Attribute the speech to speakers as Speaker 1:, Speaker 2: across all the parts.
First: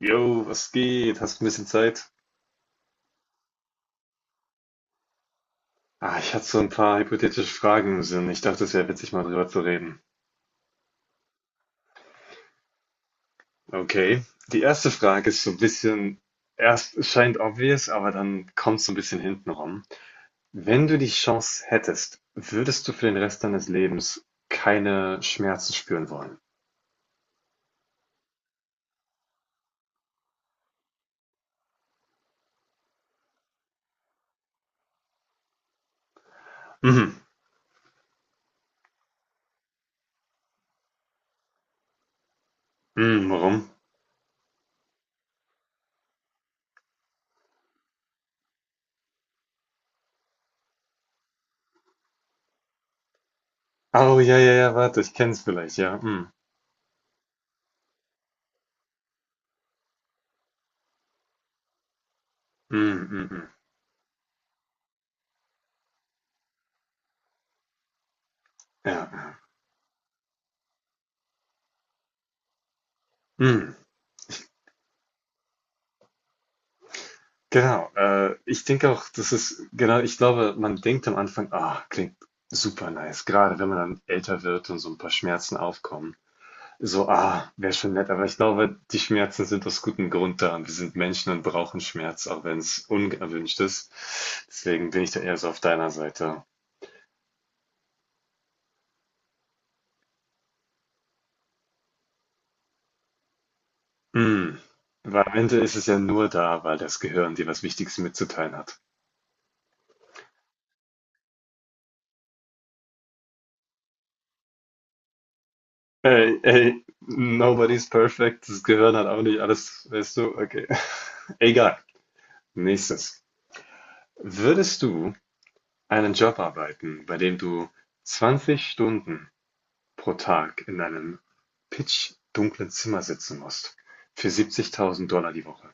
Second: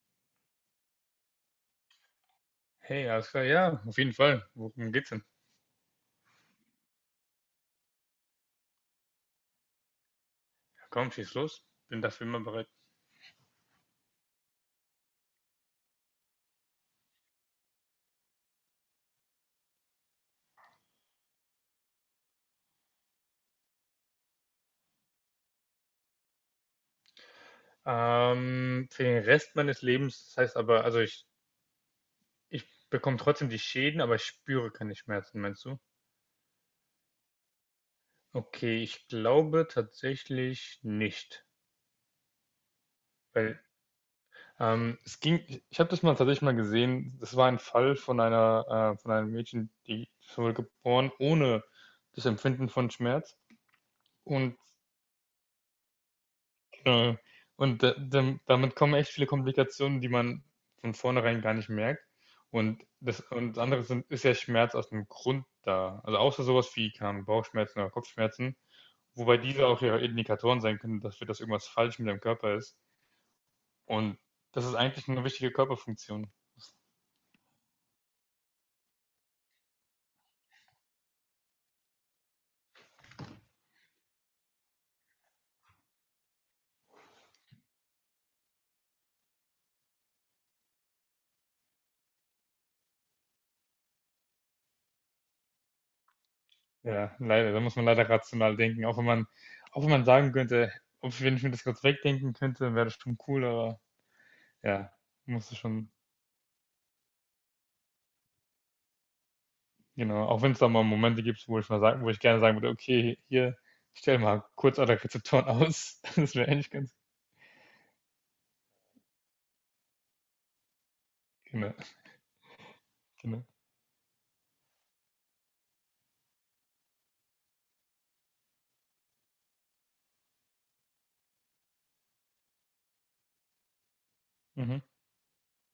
Speaker 1: Jo, was geht? Hast du ein bisschen Zeit?
Speaker 2: Hey, alles klar, ja, auf jeden Fall. Worum geht's denn?
Speaker 1: Ich hatte so ein paar hypothetische Fragen im Sinn. Ich dachte, es wäre witzig, mal drüber zu reden.
Speaker 2: Ja, komm, schieß los. Bin dafür immer bereit.
Speaker 1: Okay. Die erste Frage ist so ein bisschen, erst es scheint obvious, aber dann kommt es so ein bisschen hinten rum. Wenn du die Chance hättest, würdest du für den Rest deines Lebens keine Schmerzen spüren wollen?
Speaker 2: Für den Rest meines Lebens, das heißt aber, also ich bekomme trotzdem die Schäden, aber ich spüre keine Schmerzen, meinst du?
Speaker 1: Mhm.
Speaker 2: Okay, ich glaube tatsächlich nicht.
Speaker 1: Mhm,
Speaker 2: Weil
Speaker 1: warum?
Speaker 2: ich habe das mal tatsächlich mal gesehen. Das war ein Fall von von einem Mädchen, die wurde geboren ohne das Empfinden von Schmerz.
Speaker 1: Oh, ja, ja,
Speaker 2: Und
Speaker 1: ja, warte, ich kenn's vielleicht, ja. Mhm.
Speaker 2: Äh, Und damit kommen echt viele Komplikationen, die man von vornherein gar nicht merkt. Und
Speaker 1: Mhm,
Speaker 2: das,
Speaker 1: mhm, mhm.
Speaker 2: und das andere sind, ist ja Schmerz aus dem Grund da. Also außer sowas wie keine Bauchschmerzen oder Kopfschmerzen,
Speaker 1: Ja.
Speaker 2: wobei diese auch ja Indikatoren sein können dafür, dass irgendwas falsch mit dem Körper ist.
Speaker 1: Mhm.
Speaker 2: Und das ist eigentlich eine wichtige Körperfunktion.
Speaker 1: Genau, ich denke auch, das ist, genau, ich glaube, man denkt am Anfang, ah, klingt super nice, gerade wenn man dann älter wird und so ein paar Schmerzen aufkommen. So, ah, wäre schon nett, aber ich glaube, die Schmerzen sind aus gutem Grund da und wir sind Menschen und brauchen Schmerz, auch wenn es unerwünscht ist. Deswegen bin ich da eher so auf deiner Seite.
Speaker 2: Ja, leider, da muss man leider rational denken. Auch wenn man sagen könnte, ob, wenn ich mir das kurz wegdenken könnte, wäre das schon cool, aber
Speaker 1: Hm,
Speaker 2: ja,
Speaker 1: weil am
Speaker 2: musst du
Speaker 1: Ende ist es
Speaker 2: schon.
Speaker 1: ja nur da, weil das Gehirn dir was Wichtiges mitzuteilen hat.
Speaker 2: Genau, auch wenn es da mal Momente gibt, wo ich gerne sagen würde: „Okay, hier, stell mal kurz alle Rezeptoren aus.“ Das
Speaker 1: Ey,
Speaker 2: wäre eigentlich
Speaker 1: ey,
Speaker 2: ganz.
Speaker 1: nobody's perfect, das Gehirn hat auch nicht alles, weißt du, okay,
Speaker 2: Genau,
Speaker 1: egal. Nächstes.
Speaker 2: genau.
Speaker 1: Würdest du einen Job arbeiten, bei dem du 20 Stunden pro Tag in einem pitchdunklen Zimmer sitzen musst, für
Speaker 2: Mhm.
Speaker 1: 70.000 die Woche?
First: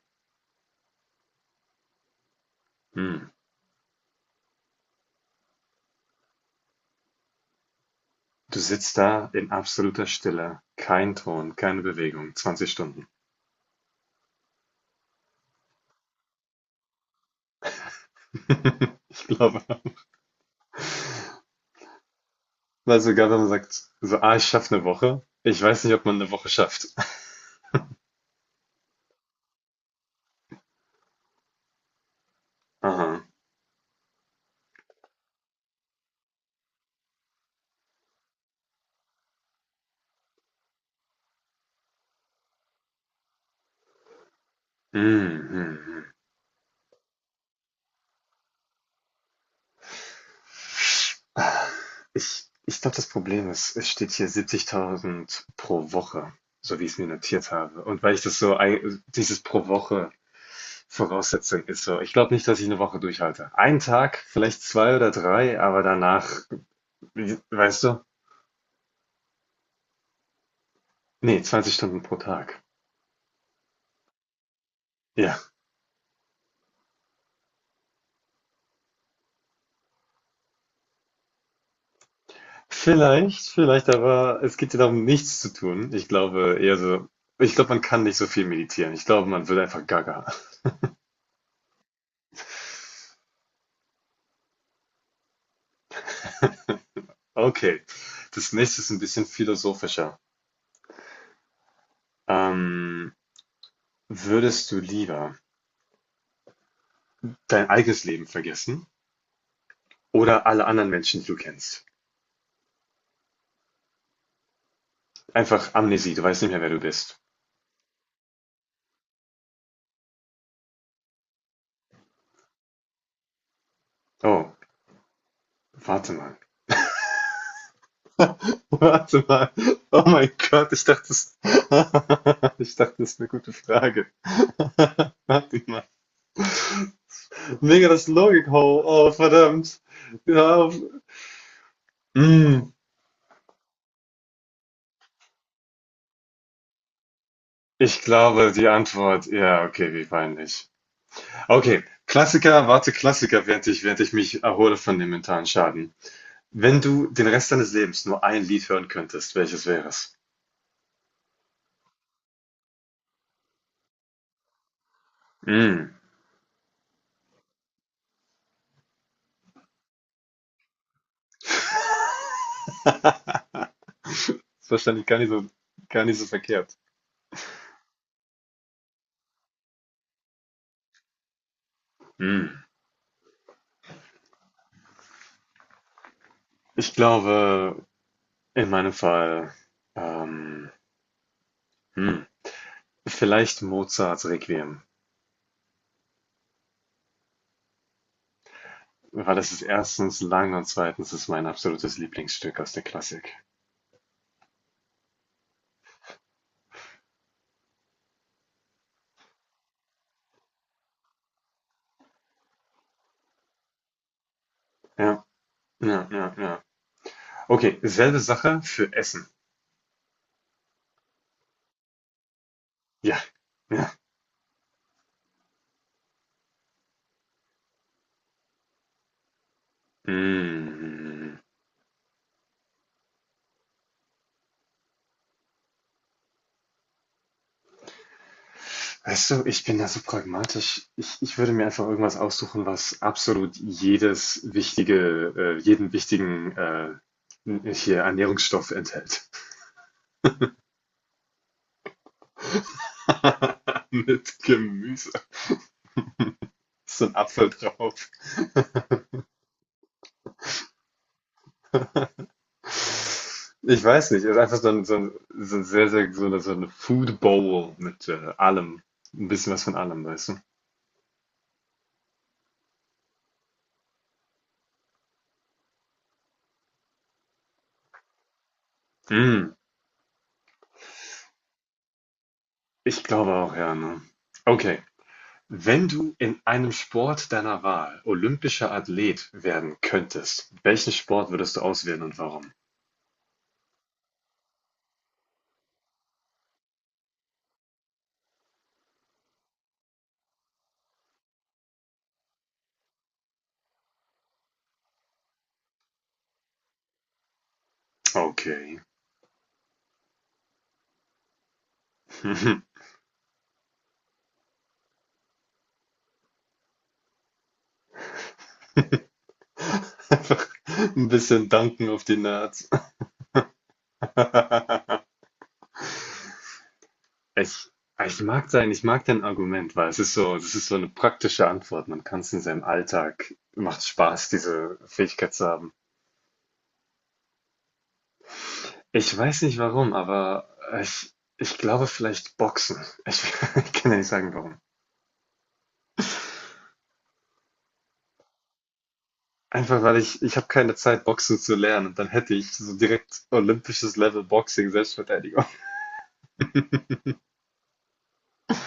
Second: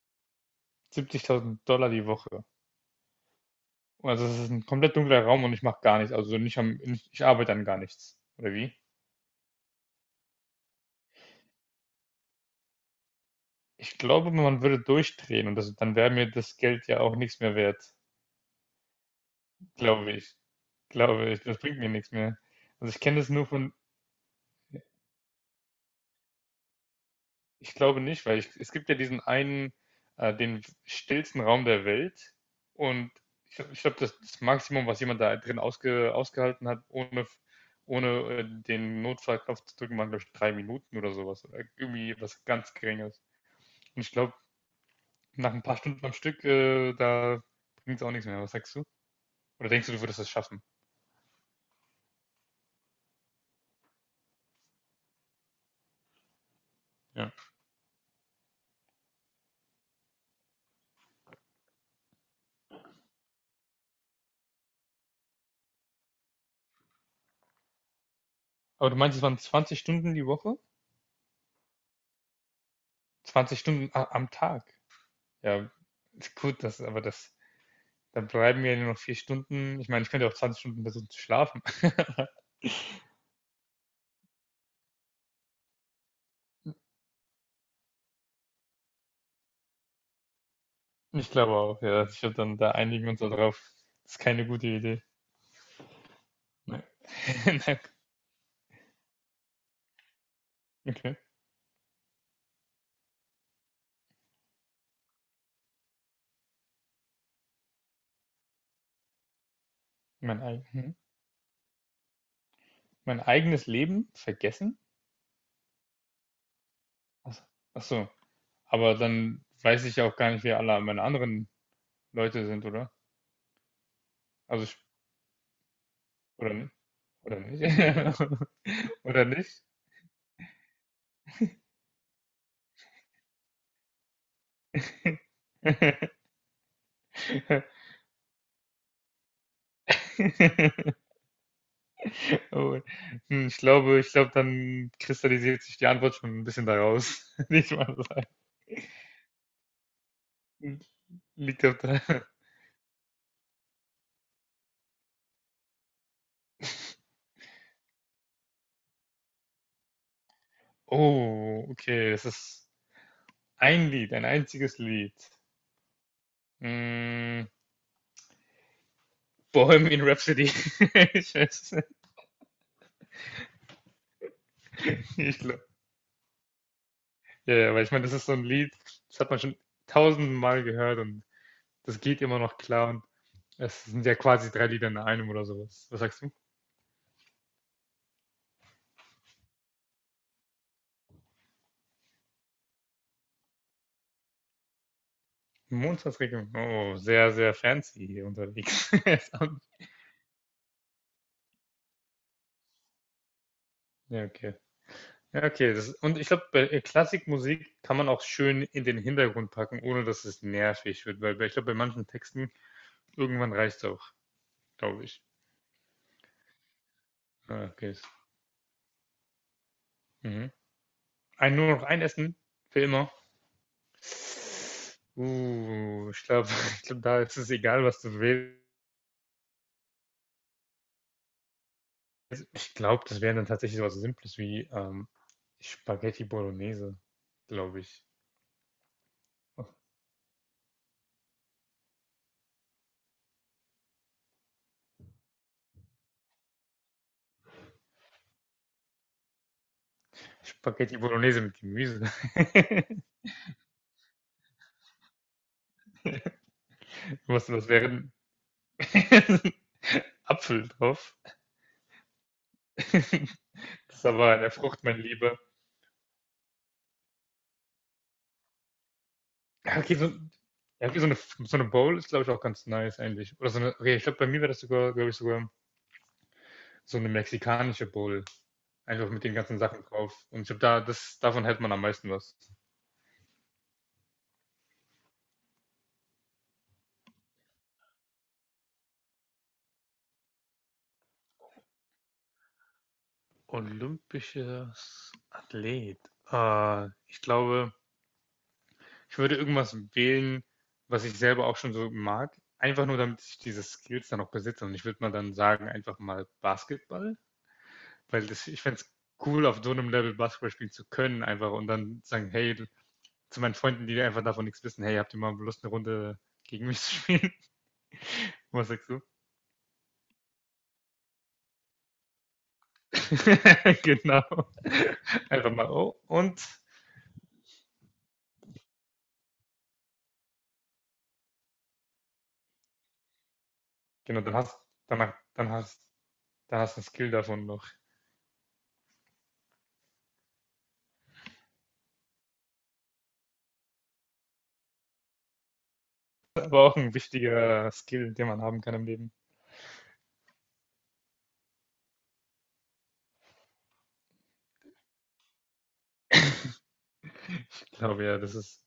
Speaker 2: 70.000 Dollar die Woche.
Speaker 1: Hm.
Speaker 2: Also, das ist ein komplett dunkler Raum und ich mache gar nichts, also nicht am nicht ich arbeite an gar nichts, oder
Speaker 1: Du
Speaker 2: wie?
Speaker 1: sitzt da in absoluter Stille, kein Ton, keine Bewegung, 20 Stunden.
Speaker 2: Ich glaube, man würde durchdrehen und das dann wäre mir das Geld ja auch nichts mehr wert,
Speaker 1: Ich glaube,
Speaker 2: glaube ich. Glaube ich, das bringt mir nichts mehr. Also,
Speaker 1: weil
Speaker 2: ich kenne das
Speaker 1: sogar wenn
Speaker 2: nur
Speaker 1: man
Speaker 2: von.
Speaker 1: sagt, so, ah, ich schaffe eine Woche, ich weiß nicht, ob man eine Woche schafft.
Speaker 2: Ich glaube nicht, weil ich, es gibt ja diesen einen, den stillsten Raum der Welt, und
Speaker 1: Aha.
Speaker 2: ich glaube, das Maximum, was jemand da drin ausgehalten hat, ohne den Notfallknopf zu drücken, waren, glaube ich, 3 Minuten oder sowas. Oder irgendwie was ganz Geringes. Und ich glaube,
Speaker 1: Hm,
Speaker 2: nach ein paar
Speaker 1: hm,
Speaker 2: Stunden am Stück, da bringt es auch nichts mehr. Was sagst du? Oder denkst du, du würdest das schaffen?
Speaker 1: hm. Ich glaube, das Problem ist, es steht hier 70.000 pro Woche, so wie ich es mir
Speaker 2: Ja.
Speaker 1: notiert habe. Und weil ich das so, dieses pro Woche Voraussetzung ist so, ich glaube nicht, dass ich eine Woche durchhalte. Einen Tag, vielleicht zwei oder drei, aber danach, weißt du?
Speaker 2: Aber du meinst, es waren 20 Stunden die Woche?
Speaker 1: Nee, 20 Stunden pro Tag.
Speaker 2: 20 Stunden am Tag.
Speaker 1: Ja,
Speaker 2: Ja, ist gut, das, aber das. Dann bleiben mir nur noch 4 Stunden. Ich meine, ich könnte auch 20 Stunden versuchen zu schlafen.
Speaker 1: vielleicht, vielleicht, aber es geht ja darum, nichts zu tun. Ich glaube eher so, ich glaube, man kann nicht so viel meditieren. Ich glaube, man wird einfach gaga.
Speaker 2: Ich glaube auch, ja. Ich würde dann da Einigen wir uns darauf. Ist keine gute Idee. Nein. Na,
Speaker 1: Okay, das nächste ist ein bisschen philosophischer.
Speaker 2: okay.
Speaker 1: Ähm, Würdest du lieber dein eigenes Leben vergessen
Speaker 2: Mein,
Speaker 1: oder
Speaker 2: eig-
Speaker 1: alle anderen
Speaker 2: hm.
Speaker 1: Menschen, die du kennst?
Speaker 2: Mein eigenes Leben vergessen?
Speaker 1: Einfach Amnesie, du weißt nicht mehr, wer du bist.
Speaker 2: Ach, so. Ach so. Aber dann weiß ich ja auch gar nicht, wer alle meine anderen Leute sind, oder?
Speaker 1: Oh,
Speaker 2: Also, ich-
Speaker 1: warte mal.
Speaker 2: oder nicht? Oder nicht?
Speaker 1: Warte
Speaker 2: Oder
Speaker 1: mal.
Speaker 2: nicht?
Speaker 1: Oh mein Gott, ich dachte, das, ich dachte, das ist eine gute Frage. Warte mal. Mega das Logik-Hole. Oh, oh, verdammt. Ja, mm,
Speaker 2: Oh, ich glaube, dann kristallisiert sich die Antwort schon ein bisschen daraus. Nicht mal
Speaker 1: ich
Speaker 2: sagen.
Speaker 1: glaube, die Antwort, ja, okay, wie peinlich.
Speaker 2: Hm, liegt auf
Speaker 1: Okay,
Speaker 2: der
Speaker 1: Klassiker, warte, Klassiker, während ich mich erhole von dem mentalen Schaden. Wenn du den Rest deines Lebens nur ein Lied hören könntest, welches wäre es?
Speaker 2: Oh, okay, das ist ein Lied, ein einziges Lied.
Speaker 1: Mm.
Speaker 2: Hm, Bohemian Rhapsody. Ich weiß es nicht.
Speaker 1: Das ist wahrscheinlich
Speaker 2: Ich glaube
Speaker 1: gar nicht so verkehrt.
Speaker 2: ja, ja, weil ich meine, das ist so ein Lied, das hat man schon tausendmal gehört, und das geht immer noch
Speaker 1: Mm.
Speaker 2: klar, und es sind ja quasi 3 Lieder in einem oder so was. Was sagst du?
Speaker 1: Ich glaube, in meinem Fall, ähm, hm, vielleicht Mozarts Requiem,
Speaker 2: Montagsregelung. Oh, sehr, sehr fancy hier unterwegs.
Speaker 1: weil das ist erstens lang und zweitens ist mein absolutes Lieblingsstück aus der Klassik.
Speaker 2: Ja, okay. Ja, okay. Das, und ich glaube, bei Klassikmusik kann man auch schön in den Hintergrund packen, ohne dass es nervig wird, ich glaube, bei manchen Texten irgendwann reicht es auch, glaube ich.
Speaker 1: Ja, ja, ja, ja.
Speaker 2: Ah,
Speaker 1: Okay,
Speaker 2: okay.
Speaker 1: selbe Sache für Essen.
Speaker 2: Mhm. Nur noch ein Essen für immer.
Speaker 1: Ja, ja.
Speaker 2: Ich glaube, ich glaub, da ist es egal, was du wählst.
Speaker 1: Mm.
Speaker 2: Ich glaube, das wäre dann tatsächlich sowas Simples wie Spaghetti Bolognese, glaube ich.
Speaker 1: Weißt du, ich bin da so pragmatisch. Ich würde mir einfach irgendwas aussuchen, was absolut jedes wichtige, jeden wichtigen hier Ernährungsstoff enthält.
Speaker 2: Spaghetti Bolognese mit Gemüse.
Speaker 1: Mit Gemüse. Ist so ein
Speaker 2: Was,
Speaker 1: Apfel
Speaker 2: was wäre
Speaker 1: drauf.
Speaker 2: Apfel drauf.
Speaker 1: Ich
Speaker 2: Das ist
Speaker 1: weiß nicht,
Speaker 2: aber
Speaker 1: ist
Speaker 2: eine
Speaker 1: einfach
Speaker 2: Frucht, mein Lieber.
Speaker 1: so ein sehr, sehr, so eine Food Bowl mit allem. Ein bisschen was von
Speaker 2: Ja, okay,
Speaker 1: allem,
Speaker 2: so,
Speaker 1: weißt
Speaker 2: ja, okay, so eine Bowl ist, glaube ich, auch ganz nice eigentlich. Oder so eine, okay, ich glaube, bei mir wäre das sogar, glaube ich, sogar so eine mexikanische Bowl. Einfach
Speaker 1: du?
Speaker 2: mit den
Speaker 1: Mm,
Speaker 2: ganzen Sachen drauf. Und ich glaube, davon hält man am meisten was.
Speaker 1: ich glaube auch, ja, ne? Okay. Wenn du in einem Sport deiner Wahl olympischer Athlet werden könntest, welchen Sport würdest du auswählen und warum?
Speaker 2: Olympisches Athlet. Ich glaube, ich würde irgendwas wählen, was ich selber auch schon so mag. Einfach nur, damit ich diese Skills dann auch besitze. Und ich würde mal dann sagen, einfach mal Basketball. Weil das, ich
Speaker 1: Okay.
Speaker 2: fände es cool, auf so einem Level Basketball spielen zu können, einfach und dann sagen, hey, zu meinen Freunden, die einfach davon nichts wissen, hey, habt ihr mal Lust, eine Runde gegen mich zu spielen? Was sagst du?
Speaker 1: Einfach ein bisschen danken auf die Nerds.
Speaker 2: Genau. Einfach mal, oh, und
Speaker 1: Ich mag dein Argument, weil es ist so das ist so eine praktische Antwort. Man kann es in seinem Alltag macht
Speaker 2: genau,
Speaker 1: Spaß,
Speaker 2: dann hast
Speaker 1: diese
Speaker 2: danach,
Speaker 1: Fähigkeit zu haben.
Speaker 2: dann hast du einen Skill davon noch.
Speaker 1: Ich weiß nicht warum, aber ich glaube vielleicht Boxen. Ich ich kann dir nicht sagen warum.
Speaker 2: Aber auch ein wichtiger Skill, den man haben kann im Leben.
Speaker 1: Einfach weil ich habe keine Zeit, Boxen zu lernen. Dann hätte ich so direkt olympisches Level Boxing, Selbstverteidigung.
Speaker 2: Ich glaube ja, das ist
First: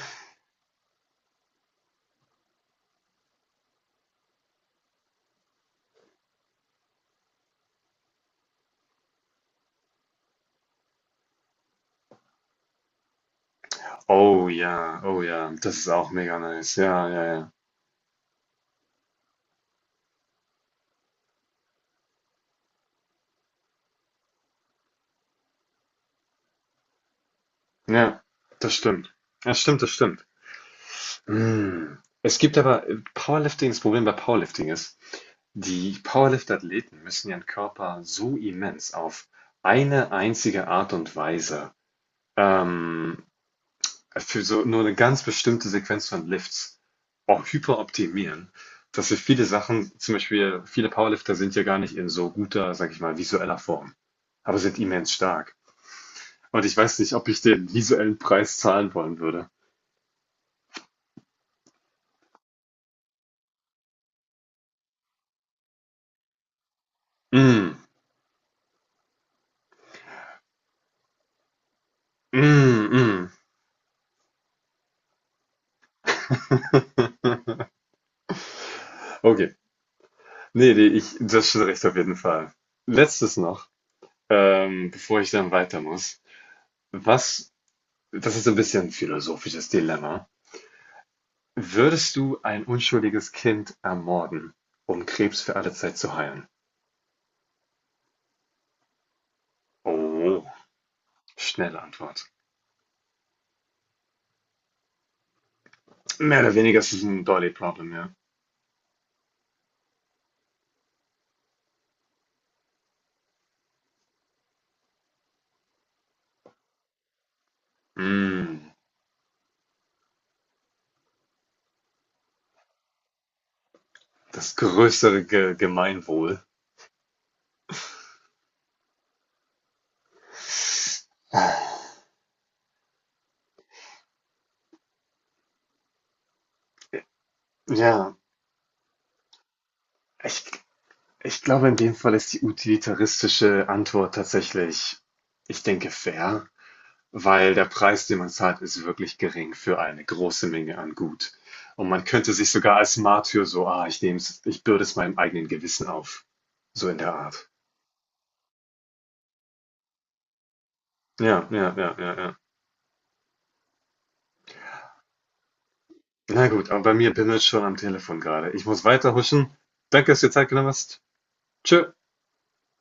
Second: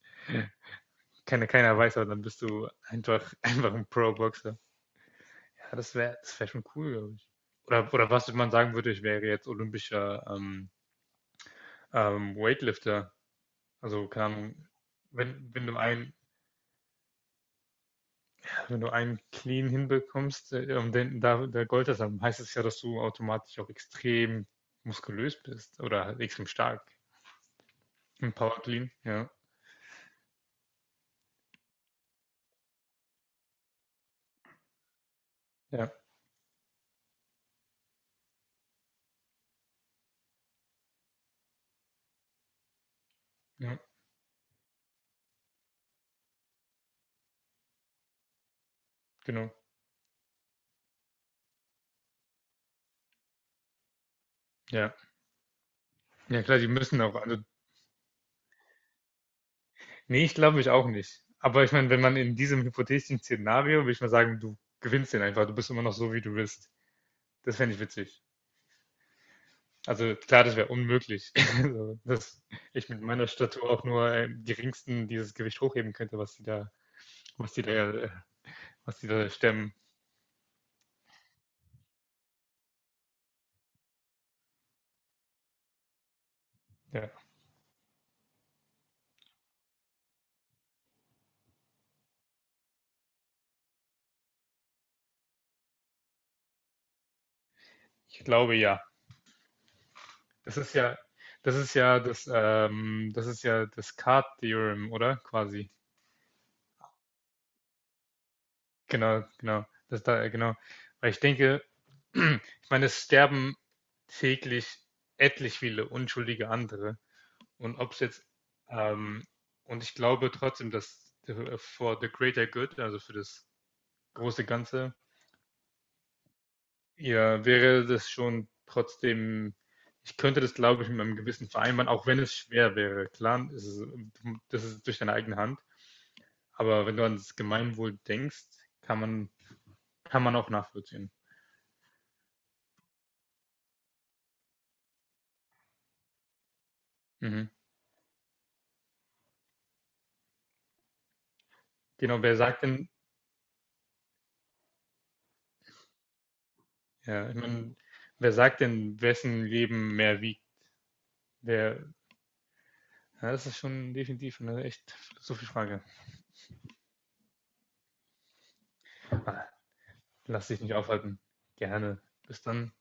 Speaker 2: keine, keiner weiß, aber dann bist du einfach, einfach ein Pro-Boxer. Ja, das wär schon cool, glaube ich. Oder was man sagen würde, ich wäre jetzt olympischer Weightlifter. Also, keine
Speaker 1: Oh
Speaker 2: Ahnung,
Speaker 1: ja, oh ja,
Speaker 2: wenn
Speaker 1: das
Speaker 2: du
Speaker 1: ist auch mega nice. Ja, ja, ja.
Speaker 2: wenn du einen Clean hinbekommst, und der Gold hast, dann heißt es ja, dass du automatisch auch extrem muskulös bist oder halt extrem stark.
Speaker 1: Ja,
Speaker 2: Ein Power
Speaker 1: das
Speaker 2: Clean,
Speaker 1: stimmt.
Speaker 2: ja.
Speaker 1: Das stimmt, das stimmt. Mm. Es gibt aber Powerlifting, das Problem bei Powerlifting ist,
Speaker 2: Ja,
Speaker 1: die Powerlift-Athleten müssen ihren Körper so immens auf eine einzige Art und Weise ähm,
Speaker 2: ja,
Speaker 1: für so nur eine ganz bestimmte Sequenz von Lifts auch hyperoptimieren, dass wir viele
Speaker 2: genau.
Speaker 1: Sachen, zum Beispiel viele Powerlifter sind ja gar nicht in so guter, sag ich mal, visueller Form, aber sind
Speaker 2: Ja.
Speaker 1: immens stark.
Speaker 2: Ja klar,
Speaker 1: Und
Speaker 2: die
Speaker 1: ich weiß
Speaker 2: müssen
Speaker 1: nicht,
Speaker 2: auch.
Speaker 1: ob
Speaker 2: Also,
Speaker 1: ich den visuellen Preis zahlen wollen würde.
Speaker 2: nee, ich glaube ich auch nicht. Aber ich meine, wenn man in diesem hypothetischen Szenario, würde ich mal sagen, du gewinnst den einfach, du bist immer noch so, wie du bist. Das
Speaker 1: Mm,
Speaker 2: fände ich witzig. Also klar, das wäre unmöglich, also, dass
Speaker 1: mm,
Speaker 2: ich mit meiner
Speaker 1: mm.
Speaker 2: Statur auch nur im geringsten dieses Gewicht hochheben könnte, was die da, äh, was die da
Speaker 1: Okay.
Speaker 2: stemmen.
Speaker 1: Nee, nee, ich, das ist schon recht auf jeden Fall. Letztes noch, bevor ich dann weiter muss.
Speaker 2: Ja,
Speaker 1: Was, das ist ein bisschen ein philosophisches Dilemma. Würdest du ein unschuldiges Kind ermorden, um Krebs für alle Zeit zu heilen?
Speaker 2: ich glaube ja.
Speaker 1: Oh,
Speaker 2: Das ist ja,
Speaker 1: schnelle Antwort.
Speaker 2: Das ist ja das Card-Theorem, oder? Quasi.
Speaker 1: Mehr oder weniger ist es ein Dolly Problem, ja.
Speaker 2: Genau, genau. Genau. Weil ich denke, ich meine, es sterben täglich etlich viele unschuldige andere. Und ob es jetzt,
Speaker 1: Mm,
Speaker 2: ähm, und ich glaube trotzdem, dass for the greater good, also für das große
Speaker 1: das
Speaker 2: Ganze,
Speaker 1: größere Ge Gemeinwohl.
Speaker 2: ja, wäre das schon trotzdem, ich könnte das, glaube ich, mit meinem Gewissen vereinbaren, auch wenn es schwer wäre. Klar, es ist, das ist durch deine eigene Hand, aber wenn du ans Gemeinwohl
Speaker 1: Ja,
Speaker 2: denkst, kann man, kann man
Speaker 1: ich,
Speaker 2: auch nachvollziehen.
Speaker 1: ich glaube, in dem Fall ist die utilitaristische Antwort tatsächlich, ich denke, fair.
Speaker 2: Mhm.
Speaker 1: Weil der Preis, den man zahlt, ist wirklich gering für eine große Menge an Gut. Und man
Speaker 2: Genau,
Speaker 1: könnte
Speaker 2: wer
Speaker 1: sich
Speaker 2: sagt
Speaker 1: sogar
Speaker 2: denn,
Speaker 1: als Martyr so, ah, ich nehm's, ich bürde es meinem eigenen Gewissen auf. So in der
Speaker 2: ja, ich
Speaker 1: Art.
Speaker 2: meine, wer sagt denn, wessen Leben mehr wiegt?
Speaker 1: Ja, ja,
Speaker 2: Wer,
Speaker 1: ja, ja, ja.
Speaker 2: ja, das ist schon definitiv eine echt philosophische Frage.
Speaker 1: Na gut, aber bei mir bimmelt schon am Telefon gerade. Ich muss
Speaker 2: Ah,
Speaker 1: weiterhuschen. Danke, dass du dir
Speaker 2: lass
Speaker 1: Zeit
Speaker 2: dich
Speaker 1: genommen
Speaker 2: nicht
Speaker 1: hast.
Speaker 2: aufhalten.
Speaker 1: Tschö.
Speaker 2: Gerne. Bis dann.